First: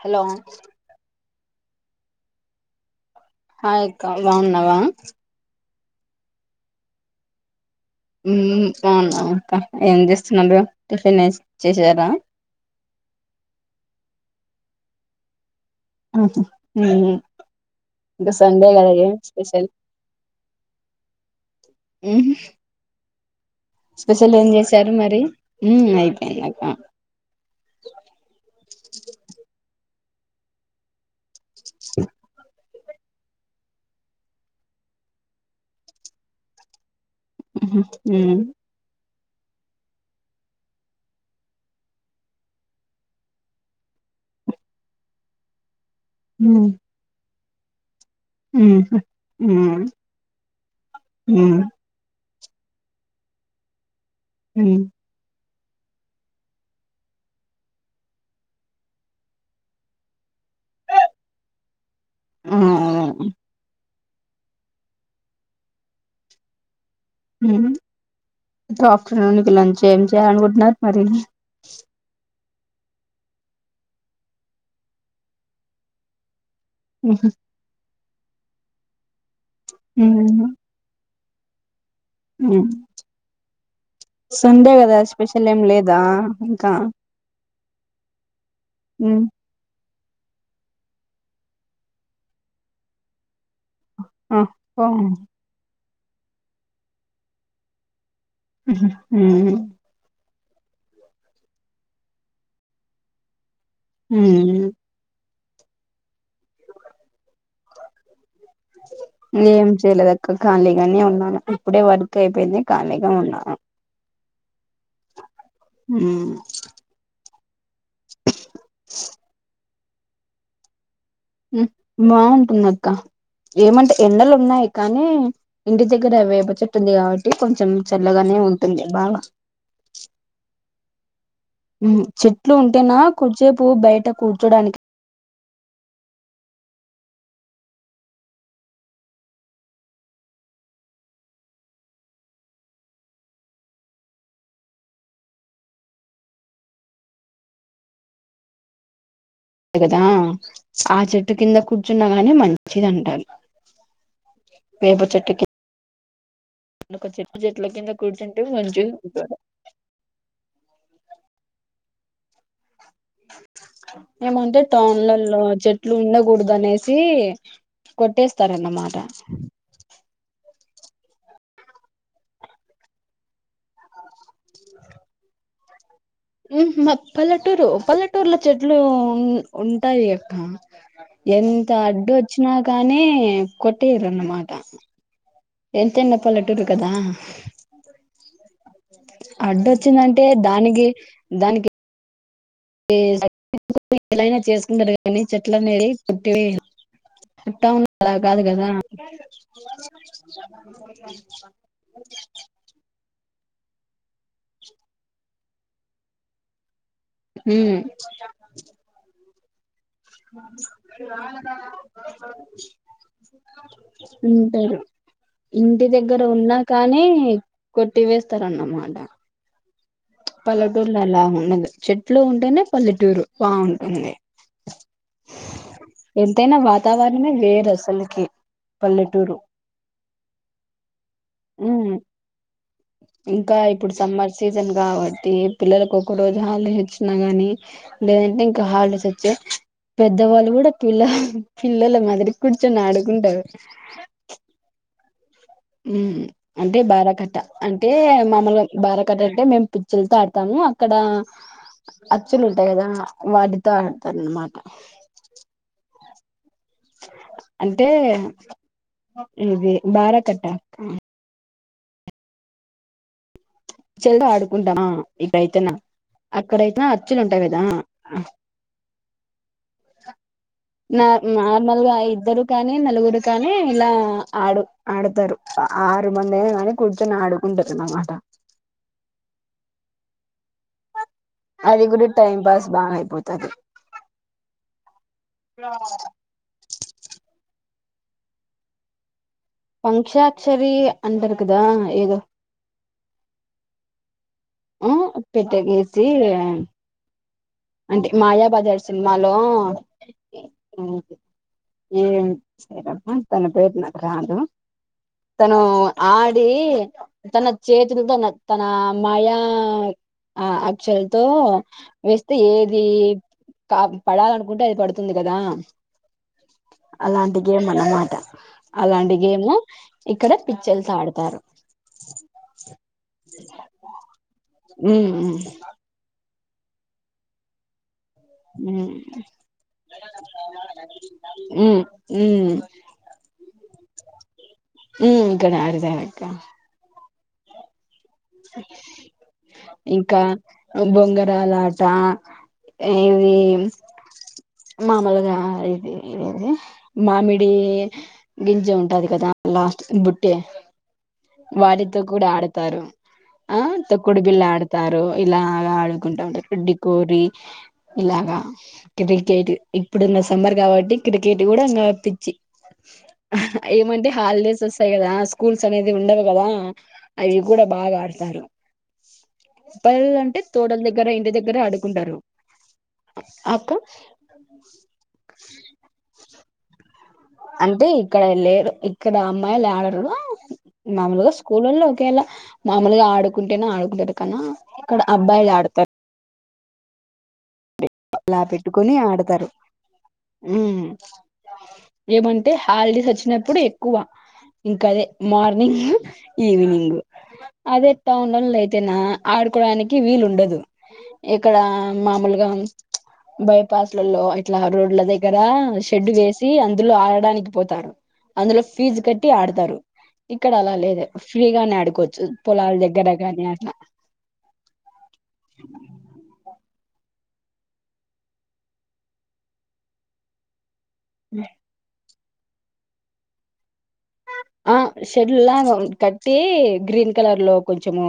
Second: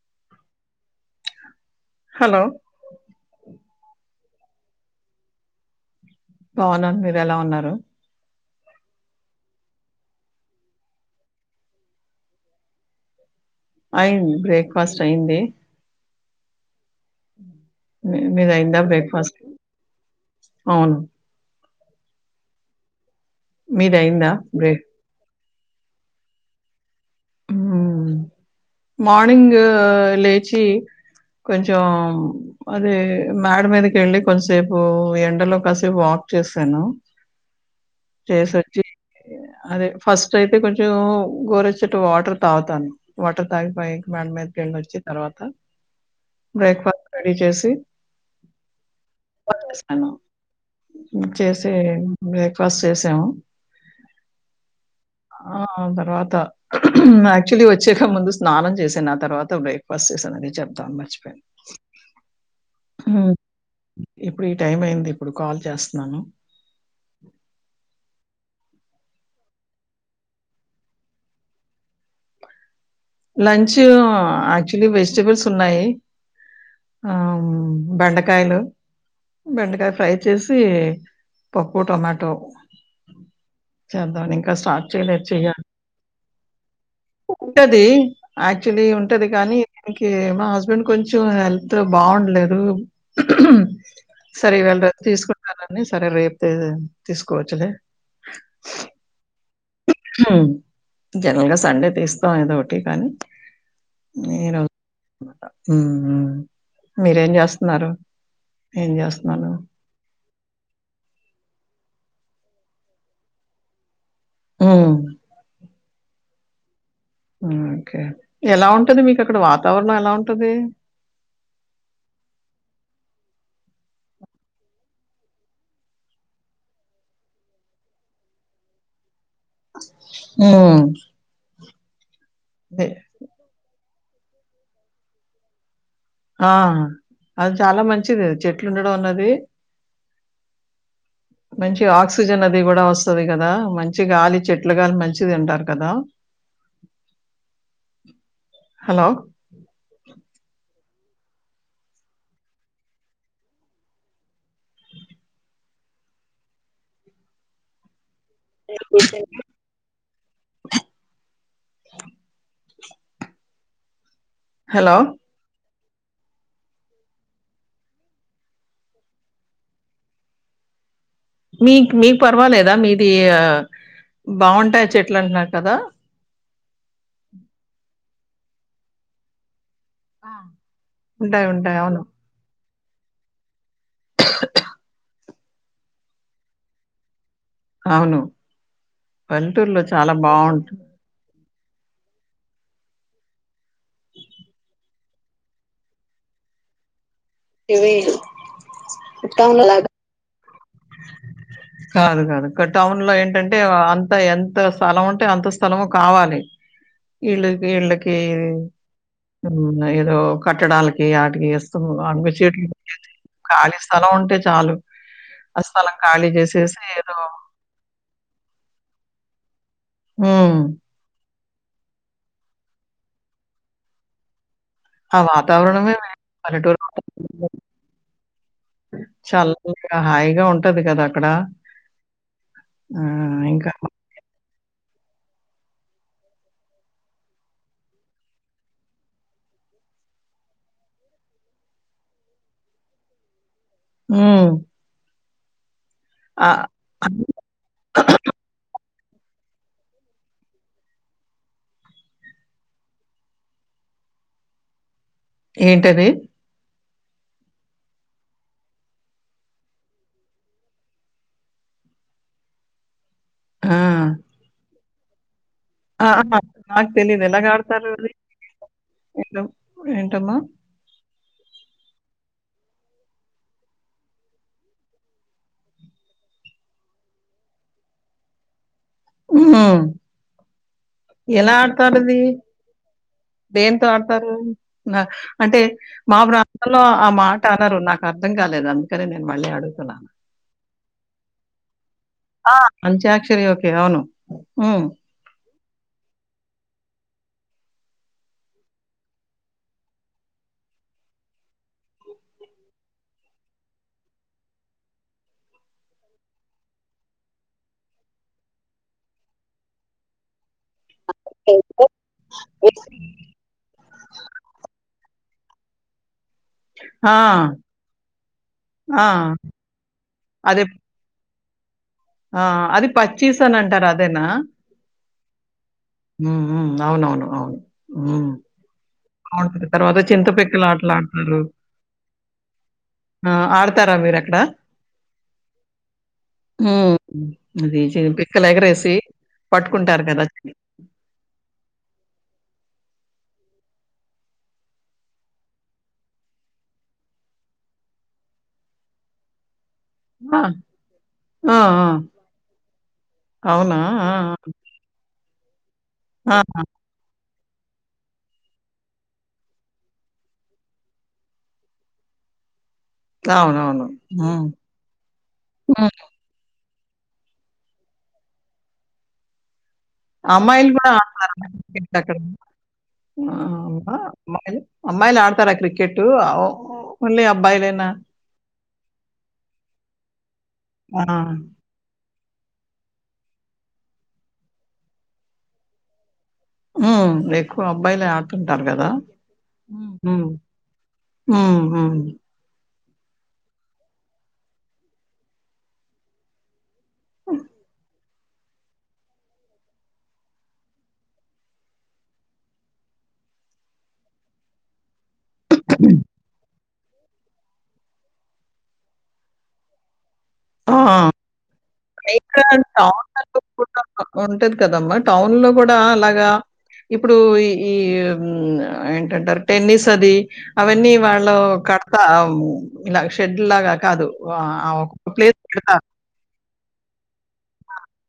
Hello hello hi అక్క బాగున్నావా బావున్నాను మీరు ఎలా ఉన్నారు హ్మ్ అవును అవును అక్క ఏం చేస్తున్నారు టిఫిన్ చేసారా అయింది బ్రేక్ఫాస్ట్ అయింది హ్మ్ హు ఇంగా మీద సండే అయిందా కదగ బ్రేక్ఫాస్ట్ స్పెషల్ అవును హ్మ్ మీద అయిందా స్పెషల్ ఏం బ్రేక్ చేశారు మరి హ్మ్ అయిపేయింది అక్కా మార్నింగు లేచి కొంచం అదే మేడ మీదకి వెళ్ళి కొంచసేపు ఎండలో కాసేపు వాక్ చేసాను హ్మ్మ్ అదే ఫస్ట్ అయితే కొంచెం గోరెచ్చటి వాటర్ తాగుతాను వాటర్ తాగి పైకి మేడమీదకి కెళ్ళొచ్చి తర్వాత బ్రేక్ఫాస్ట్ రెడీ చేసి హ్మ్ హు చేశాను హ్మ్ చేసి బ్రేక్ఫాస్ట్ చేసాము హ్మ్ ఆ తర్వాత యాక్టువల్లీ వచ్చ వచ్చకా ముందు స్నానం చేశాను ఆ తర్వాత బ్రేక్ఫాస్ట్ చేశాను అది చెప్తా మర్చిపోయా ఆ ఇప్పుడు ఈ టైం అయింది ఇప్పుడు కాల్ చేస్తున్నాను హ్మ్ ఇప్పుడు ఆఫ్టర్నూన్ ఇక లంచ్ ఏం చేయాలనుకుంటున్నారు మరి లంచ్ యాక్చువలీ వెజిటబుల్స్ ఉన్నాయి ఆ హ్మ్ బండకాయలు బెండకాయ ఫ్రై చేసి పొ హ్మ్ చేద్దామని ఇంకా సండే స్టార్ట్ కదా చేయలేదు స్పెషల్ ఏం లేదా ఇంకా వుంటది యాక్చువలీ మ్మ్ ఉంటది కానీ మకి మా హస్బెండ్ కొంచెం హెల్త్ బాగుండలేదు ఆ సరే ఓ వెళ్ళరు తీసుకుంటారని సరే రేపే తీసుకోవచ్చలే హ్మ్ హు హ్మ్ జనరలుగా సండే తీస్తాం ఏదో ఒకటి కానీ మ్మ్ హుమ్ మీరేం చేస్తున్నారు ఏం చేస్తున్నాను ఏం చేయలేదు ఖాళీగానే ఉన్నాను ఇప్పుడే వర్క్ అయిపోయింది ఖాళీగా ఉన్నాను మ్మ్ మ్మ్ మ్మ్ ఓకే ఎలా ఉంటది మీకు అక్కడ వాత [unintelligible] ఎలా ఉంటది హు బాగుంటుంద అక్క ఏమంటే ఎండలు ఉన్నాయి కానీ ఇంటి దగ్గర వేప చెట్టు ఉంది కాబట్టి కొంచెం చల్లగానే ఉంటుంది బాగా మ్మ్ ఉ చెట్లు ఉంటేనా కొద్దిసేపు బయట కూర్చోడానికి ఆ అది చాలా మంచిది చెట్లుండడం అన్నది మంచి ఆక్సిజన్ అది కూడా వస్తది కదా మంచి గాలి చెట్ల గాలి మంచిదంటారు కదా హలో కదా ఆ చెట్టు కింద కూర్చున్నాగానే మంచిది అంటా వేప చెట్టుకి కింద కూర్చుంటే [unintelligible] [unintelligible] ఏమంటే హలో! టౌన్ లలో చే చెట్లు ఉండకూడదు అనేసి కొట్టేస్తారన్నమాట మీకు మీవి పర్వాలేదా మీది బాగుంటాయి చెట్లు అంటున్నారు కదా ఉ మాది పల్లెటూరు పల్లటూర్ల చెట్లు [unintelligible] ఉంటాయి ఆ! అక్క ఉంటాయి. ఎంత ఉంటాయి. అవును. అడ్డు వచ్చినా కానీ కొట్టేరు అన్న మాట ఎంతన్న పల్లటురు కదా అవును. పల్లెటూరులో చాలా అడ్డొచ్చిందంటే బాగుంటుంది దానికి దానికి [unintelligible] చేసుకుంటారు కానీ చెట్లనేది కొట్టి వేయరు టౌన్ లో ఇవి అలా కాదు కదా టౌన్ లాగా కాదు కాదు టౌన్ లో ఏంటంటే అంటే అంత ఎంత స్థలం ఉంటే అంత స్థలము కావాలి ఇళ్ళకి ఉమ్ ఇళ్ళకి మ్మ్ నా ఏదో కట్టడాలకి వాటికి ఇస్తము అగు చీట్లు [unintelligible] ఖాళీ స్థలం ఉంటే చాలు ఉంటారు ఆ ఇంటి స్థలం దగ్గర ఖాళీ ఉన్నా చేసేసి కానీ ఏదో కొట్టి చేస్తార్ అన్న మాట ఉమ్ పల్లెటూర్లలో అందం చెట్లు ఉంటేనే పల్లెటూరు బాగుంటుంది ఆ వాతావరణమే ఎంతైనా పల్లెటూరు వాతావరణమే వేరు అసలుకి పల్లెటూరు చాలా హాయిగా ఉంటది కదా అక్కడ ఉమ్ ఆ ఇంకా ఇప్పుడు సమ్మర్ సీజన్ కాబట్టి పిల్లలలకు ఒక రోజు హాలిడేస్ వచ్చిన గాని లేదంటే ఇంకా హాలిడేస్ వచ్చే పెద్దవాళ్ళు కూడా పిల్ల పిల్లలు మదిరి కూర్చొని ఆడుకుంటారు హ్మ్ హ్మ్ అంటే బారాకట్ట అంటే మమలుగా బారకట్ట అంటే మేము పిచ్చలతో ఆడతాము అక్కడ అచ్చులు ఉంటాయి కదా వాటితో ఆడతారు అనమాట ఏంటది అంటే ఇది బారాకట్ట ఆ చ్చలతో ఆడుకుంటామా ఇక్కడైతేనా ఆ నాక్ [unintelligible] అక్కడైతే నాకు అచ్చులు తెలీదు ఎలా ఉంటాయి కదా ఆడతారు ఆ [unintelligible] అది ఏంటమ్మా నార్మల్ గా ఇద్దరు కానీ నలుగురు కానీ ఇలా ఆడు ఆడతారు ఆరు మంది అయినా కానీ కూర్చొని ఆడుకుంటారు అన్నమాట మ్మ్ ఎలా అది కూడా ఆడతారుది టైం పాస్ బాగా అయిపోతది దేంతో ఆడతారు అంటే మా ప్రాంతంలో ఆ మాట అనరు నాకు అర్ధం కాలేదా మీక్ అది న్ పంక్షాక్షరి అంటారు కదా ఏదో అంచక్షరీ ఓకే అవును హ్మ్. ఉ పెట్టకేసి సీ అంటే మాయా బజార్ సినిమాలో ఏ మ్మ్ ఏమ్ తన పేరు నాకు రాదు తను ఆ ఆడి తన చేతులతో తన మాయా ఆ అచుల్ తో వస్ టే ఏది పడ్ పడాలనుకుంటే అది పడుతుంది తుంది కదా ఆ! అలాంటి గేమ్ అన్నమాట ఆ! అలాంటి గేమ్ ఇక్కడ అదే పిచ్చల్ తో ఆడతారు ఆ అది పచ్చిస్ అన్ అంటారు అదేనా ఉమ్ ఉమ్ మ్మ్ మ్మ్ అవునవును అవును మ్మ్ ఉమ్ అవును తర్వాత చింతపిచ్చలు ఆటలా ఆడతారు ఉమ్ ఉమ్ ఆ ఆడుత తారా మీరు అక్కడ ఉ గణ అడదనక్క అదే ఇంకా బొంగరల ఆట ఏది మామలుగా ఇది ఏది మామిడి గింజ ఉంటుది కదా అలా బుట్టే ఆ! ఆ! ఆ! వారితో కూడా ఆడతారు ఆ అవునా? ఆ! తోకుడు బిల్ళ ఆడతారు ఇలా ఆ కుంటా ఆ! ఉంట పెడ్డి పోరి ఇలాగా క్రికెట్ ఇప్పుడున్న సమ్మర్ కాబట్టి క్రికెట్ కూడా ఇంకా పిచ్చి ఆ! అవునవును. ఏమంటే హ్మ్. హాలిడేస్ వస్తాయి కదా స్కూల్స్ అనేది హ్మ్. ఉండవు కదా అవి కూడా బాగా ఆడతారు పల్లెలు అంటే అమ్మాయిలు తోటల కూడా దగ్గర ఇంటి ఆడతారంట దగ్గర క్రికెట్ ఆడుకుంటారు అక్కడ అక్క అమ్మాలు అమ్మాయిలు ఆడతారా క్రికెట్ అ ఆ అంటే ఇక్కడ లేరు ఇక్కడ అమ్మాయిలు ఆడరు ఆ! మాముూలుగా స్కూలలో ఒకేళ మామూలుగా ఆడుకుంటేనే ఆడుకుంటారు కన్నా ఇక్కడ అబ్బాయిలు ఆడతారు మ్మ్ అబ్బాయిలే ఇలా ఆడుతుంటారు కదా పెట్టుకొని ఆడతారు హాలిడీస్ వచ్చినప్పుడు ఎక్కువ ఇంకాదే మార్నింగ్ ఈవినింగ్ అదే టౌన్ లో అయితేనా ఆడుకోడానికి వీలు ఉండదు ఇక్కడ మామూలుగా బైపాస్ లలో ఇట్లా రోడ్ల దగ దగ్గర షెడ్ వేసి అందులో ఆడడానికి పోతారు అందులో ఫీజు కట్టి ఆడతారు ఇక్కడ అలా ఆ! లేదు ఫ్రీగానే ఆడుకోవచ్చు పైగా పొలాల దగ్గర టౌన్‌లలో కాని అట్లా కూడా ఉంటది కదమ్మా! టౌన్‌లో గూడా అలాగా ఇప్పుడు ఈ ఏంటంటారు టెన్నిస్ అది అవన్నీ వాళ్ళు కడతా ఇలా షెడ్ లాగా కాదు ఒ ఒక్క ప్లేస్ లా పెడతారు. కట్టి గ్రీన్ కలర్ లో కొంచము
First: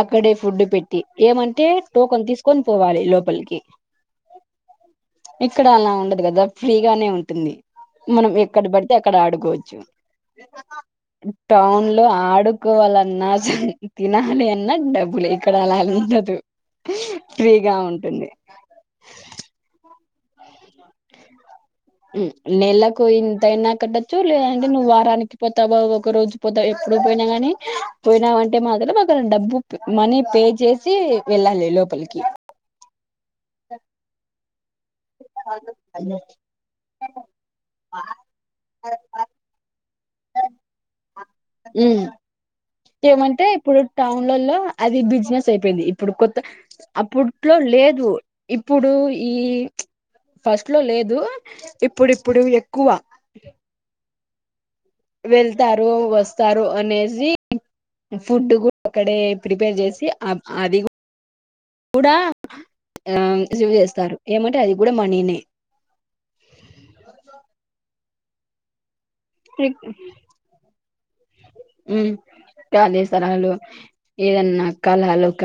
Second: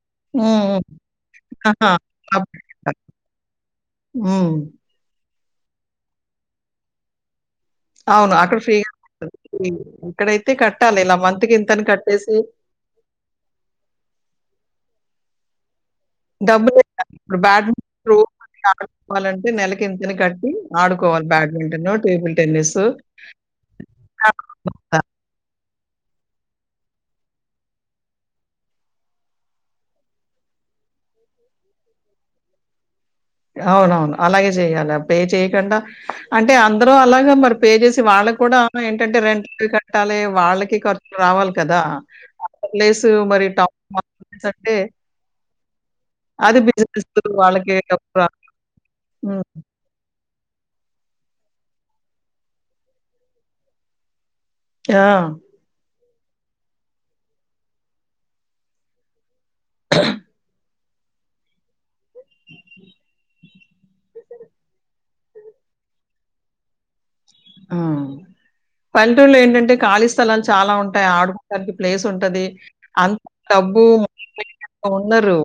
అక్కడే హ్మ్. ఫుడ్ హ్మ్. పెట్టి ఏమంటే ఆహా! టోకన్ క్లబ్ తీసుకొని పెడతారు. పోవాలి లోపలికి హ్మ్. ఇక్కడ అలా ఉండదు కదా ఫ్రీగానే ఉంటుంది మనం అవును. అక్కడ ఎక్కడ పడితే ఫ్రీగానే అక్కడ ఉంటది. ఆడుకోవచ్చు ఇక్కడైతే కట్టాలి. ఇలా మంత్‌కి ఇంతని టౌన్ లో కట్టేసి ఆడుకోవాలన్నా తినాలి అన్నా డబ్బులె ఇక్కడ అలానె డబ్బులు ఇప్పుడు బ్యాగ్ ఉంటుంది ఆడుకోవాలంటే నెలకి ఎ దాన్ని కట్టి ఆడుకోవాలి బ్యాడ్ నేలకు ఇంతైనా కట్టొచ్చు లేదంటే నువ్వు వారానికి పో ఒక రోజు పోతా ఎప్పుడు పోయినా గాని పోయినామంటే మాత్రం ఒక డబ్బు మనీ పే చేసి వెళ్ళాలి లోపలికి అవునవును అలాగే చేయాల్ పే చేయకుండా అంటే అందరు అలాగా మరి పే చేసి వాళ్ళ కూడా ఏంటంటే రెంట్ ట్టాల వాళ్ళకి ఖర్చు రావాలి కదా ఉమ్ అద ప్లేస్ ఏమంటే మరి ఇప్పుడు టౌన్ టౌన్లలో అంటే అది బిజినెస్ అయిపోయింది ఇప్పుడు కొత్త అది బిజినెస్ అప్పట్లో వాళ్ళకి లేదు రా ఇప్పుడు ఈ హ్మ్. ఫస్ట్ లో లేదు ఇప్పుడుప్పుడు ఎక్కువ ఆ! వెళ్తారు వసు స్తారు అనేసి ఫుడ్ కూడా అక్కడే ప్రిపేర్ చేసి అప్ అది కూ కూడా ఆ చేసేస్తారు ఏమంటే అది కూడా మనీనే ఆ! పల్లెటూరులో ఏంటంటే ఖాళీ స్థలాలు చాలా ఉంటాయి ఆడుకోటానికి ప్లేస్ ఉంటది అంత కాళేశ్వరాలు డబ్బు ఏదన్నా ఉన్నారు ఉండ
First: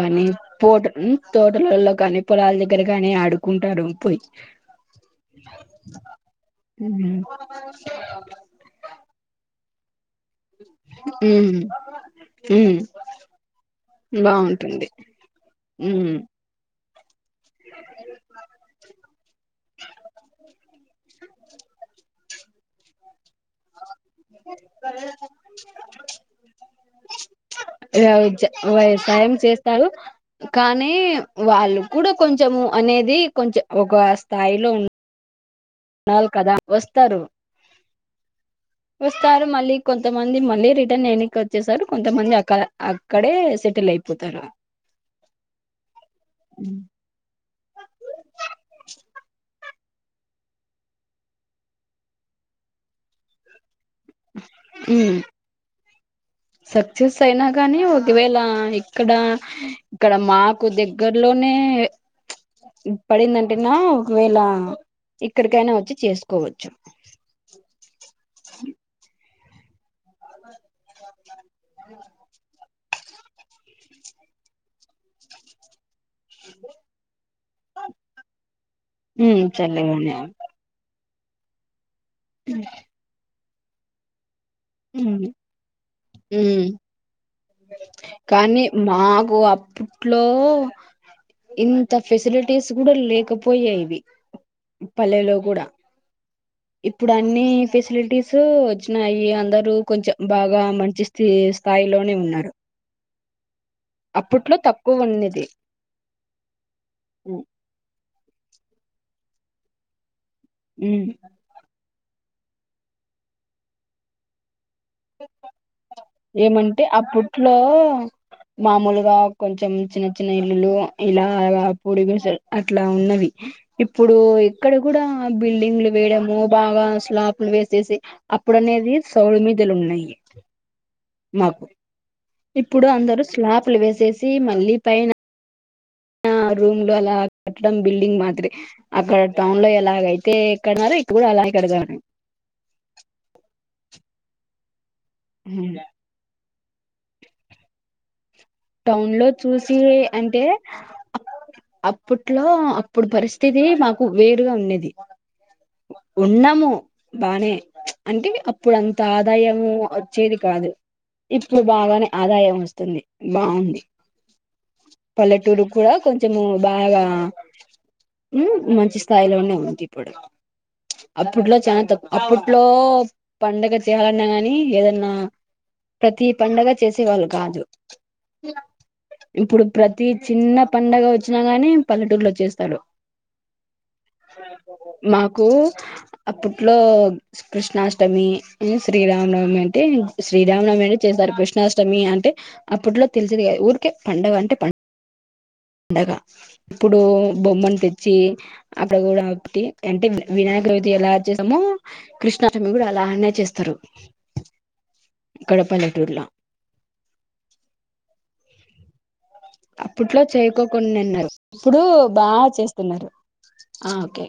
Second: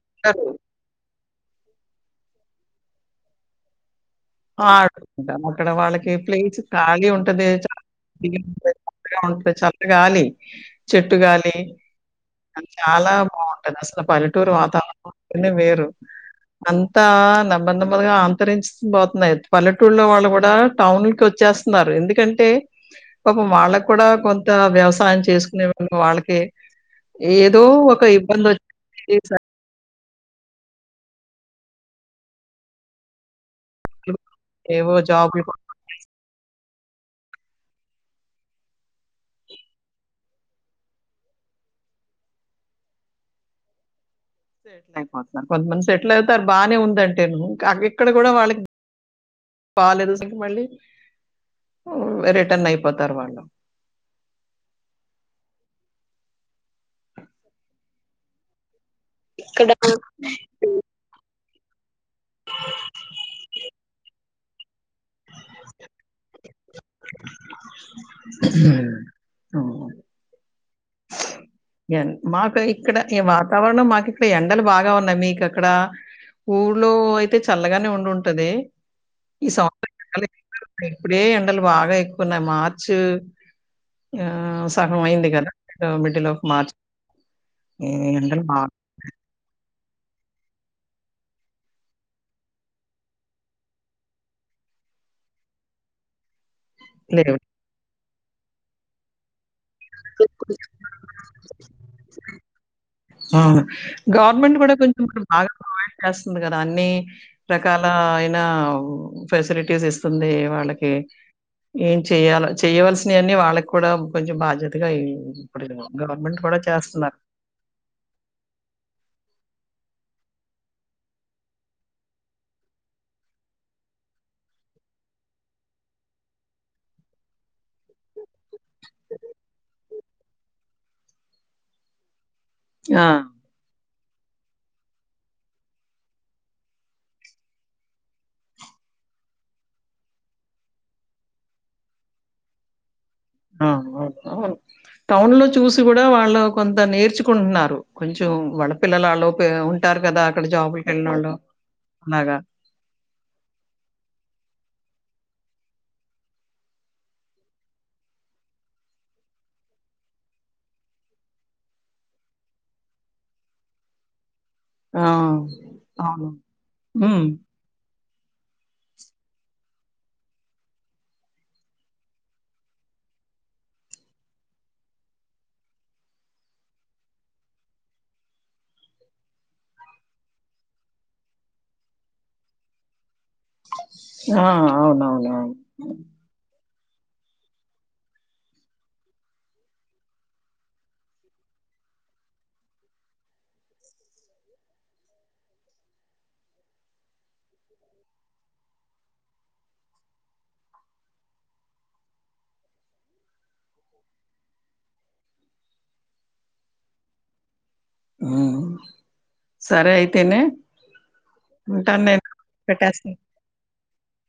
తోటలల్లో కానీ పొలాల దగ్గర కానీ ఆడుకుంటారు పోయి ఆడుంటా అక్కడ వాళ్ళకి ప్లేస్ ఖాళీ ఉమ్ ఉంటది చా పచ్చగా ఉంటే గాలి చెట్టు గాలి అ ఉమ్ చాలా బాగుంటంది అసలు పల్లెటూరు బాగుంటుంది వాతావరణం అంటేనే వేరు ఉమ్ మం బా నెమ్మర్ నెమ్మర్గా అంతరించ పో పల్లెటూళ్లో వాళ్ళు కూడా టౌన్ కి వచ్చేస్తున్నారు ఎందుకంటే పాపం వాళ్ళకు కూడా కొంత వ్యవసాయం చేసుకునేళ వాళ్ళకే ఏదో ఒక ఇబ్బంది వచ్చి వ్యవసాయం చేస్తారు కానీ వాళ్ళు కూడా కొంచెము అనేది కొంచెం ఒక సెటిల్ స్థాయిలో ఉ ఏవో జాబులు కోసం ఉండాలి కదా వస్తారు వస్తారు మళ్ళీ కొంతమంది మళ్ళీ రిటర్న్ ఎనక్కి వచ్చేసారు కొంతమంది అక్క అక్కడే సెటిల్ అయి సెటిల్ అయిపోతున్నారు కొంతమంది సెటిల్ అవుతారు బాగానే ఉందంటే ఇ ఇక్కడ కూడా వాళ్ళకి బాలాలేదు అసకి మళ్ళీ రిటర్న్ అయిపోతారు వాళ్ళు ఉమ్ సక్సెస్ అయినా కానీ ఒకవేళ ఇక్కడ ఇక్కడ మాకు హ్మ్. దగ్గరలో నే పడిందంటేనా ఒకవేళ ఇక్కడికైనా వచ్చి చేసుకోవచ్చు. [unintelligible] ఉ ఓ ఏన్ మాటై ఇక్కడ ఈ వాతావరణం మాకు ఇక్కడ ఎండలు బాగా ఉన్నాయి, మీకు అక్కడ ఊర్లో అయితే చల్లగానే ఉండి ఉంటది. ఉమ్ చల్లగనే ఉన్ ఇప్పుడే ఎండలు బాగా న్నయి మార్చ్ ఆ ఆ సగం అయింది కదా ఇటు మిడ్ లో హ్ కానీ బాగా మాకు అప్పు ట్లో ఇంత ఫెసిలిటీస్ కూడా లేకపోయేవి పల్లెలో కూడా ఇప్పుడు లేవు. అన్ని ఫెసిలిటీస్ సో వచ్చినాయి అంద రు కొంచెం బాగా మంచి స్థి స్థాయిలోనే ఉన్నారు. ఆ అప్పట్లో గవర్నమెంట్ కూడా కొంచెం తక్కువ ఇ ఉన్నది బాగా ప్రొవైడ్ చేస్తుంది కదా అన్ని రకాల న్నా ఫెసిలిటీస్ ఇస్తుంది. వాళ్ళకి ఉమ్, ఏం చెయ్యాలా చెయ్యవలసినవన్నీ వాళ్ళకి కూడా కొంచెం బాధ్యతగా ఇ ఇప్పుడు గవర్నమెంట్ కూడా ఏమంటే చేస్తున్నారు. అప్పట్లో మామూలుగా కొంచెం చిన్న చిన్న ఇల్లులు ఇలాగా పొడుగు అట్లా ఉన్నవి. ఇప్పుడు ఇక్కడ కూడా బిల్డింగ్లు వేయడము బాగా స్లాబ్లు వేసేసి అప్పుడు అనేది సౌలు మీదలు ఉన్నయి. [unintelligible] మాకు ఇప్పుడు ఆ! అందరు స్లాప్లు వేసేసి మళ్ళీ పైన రూమ్ లో అలా కట్టడం బిల్డింగ్ మాత్రే అక్కడ టౌన్ లో ఎలాగ అయితే ఎక్కడన్నారో ఇక్కడ కూడా అలాగ కడదామనీ ఆ అవును, అవును. టౌన్ లో చూసి కూడా వాళ్ళ కొంత నేర్చుకుంటున్నారు కొంచం టౌన్ లో చూసి అంటే అక్కడ అప్ జాబులకెళ్ళినోళ్ళు అలాగా. అప్పట్లో అప్పుడు పరిస్థితి మాకు వేరుగా ఉండేది. ఉన్నాము. బానే అంటే అప్పుడు అంత ఆదాయము వచ్చేది కాదు. ఇప్పుడు బాగానే ఆదాయం వస్తుంది బాగుంది. ఆ! పల్లెటూరు కూడా అవును. కొంచము బాగా హ్మ్. ఉ మంచి స్థాయిలోనే ఉంది. ఇప్పుడు అప్పుట్లో చాలా తకు అప్పుట్లో పండగ చేయాలన్నా గాని ఏదన్నా ప్రతి పండగ చేసే వాళ్ళు కాదు. ఇప్పుడు ప్రతి చిన్న పండగ వచ్చినా గాని పల్లెటూరులో చేస్తారు. ఆ అవును మాకు అప్పు ఇట్లో కృష్ణాష్టమి శ్రీరామనవమి అంటే శ్రీరామనవమి అంటే చేశారు. కృష్ణాష్టమి అంటే అప్పట్లో తెలిసిది గాదు. ఊరికే పండగ అంటే పం డగ ఇప్పుడు బొమ్మను తెచ్చి అక్కడ కూడా ఒకటి అంటే వినాయక చవితి ఎలా చేస్తమో కృష్ణాష్టమి కూడా అలా అనే చేస్తారు. ఇక్కడ పల్లెటూర్లో హా ఆ అప్పుట్లో చేయకోకుండా ఉన్నారు. ఇప్పుడు ఉంటాను నేను. బాగా చేస్తున్నారు. పెట్టేస్తా. ఆ ఓకే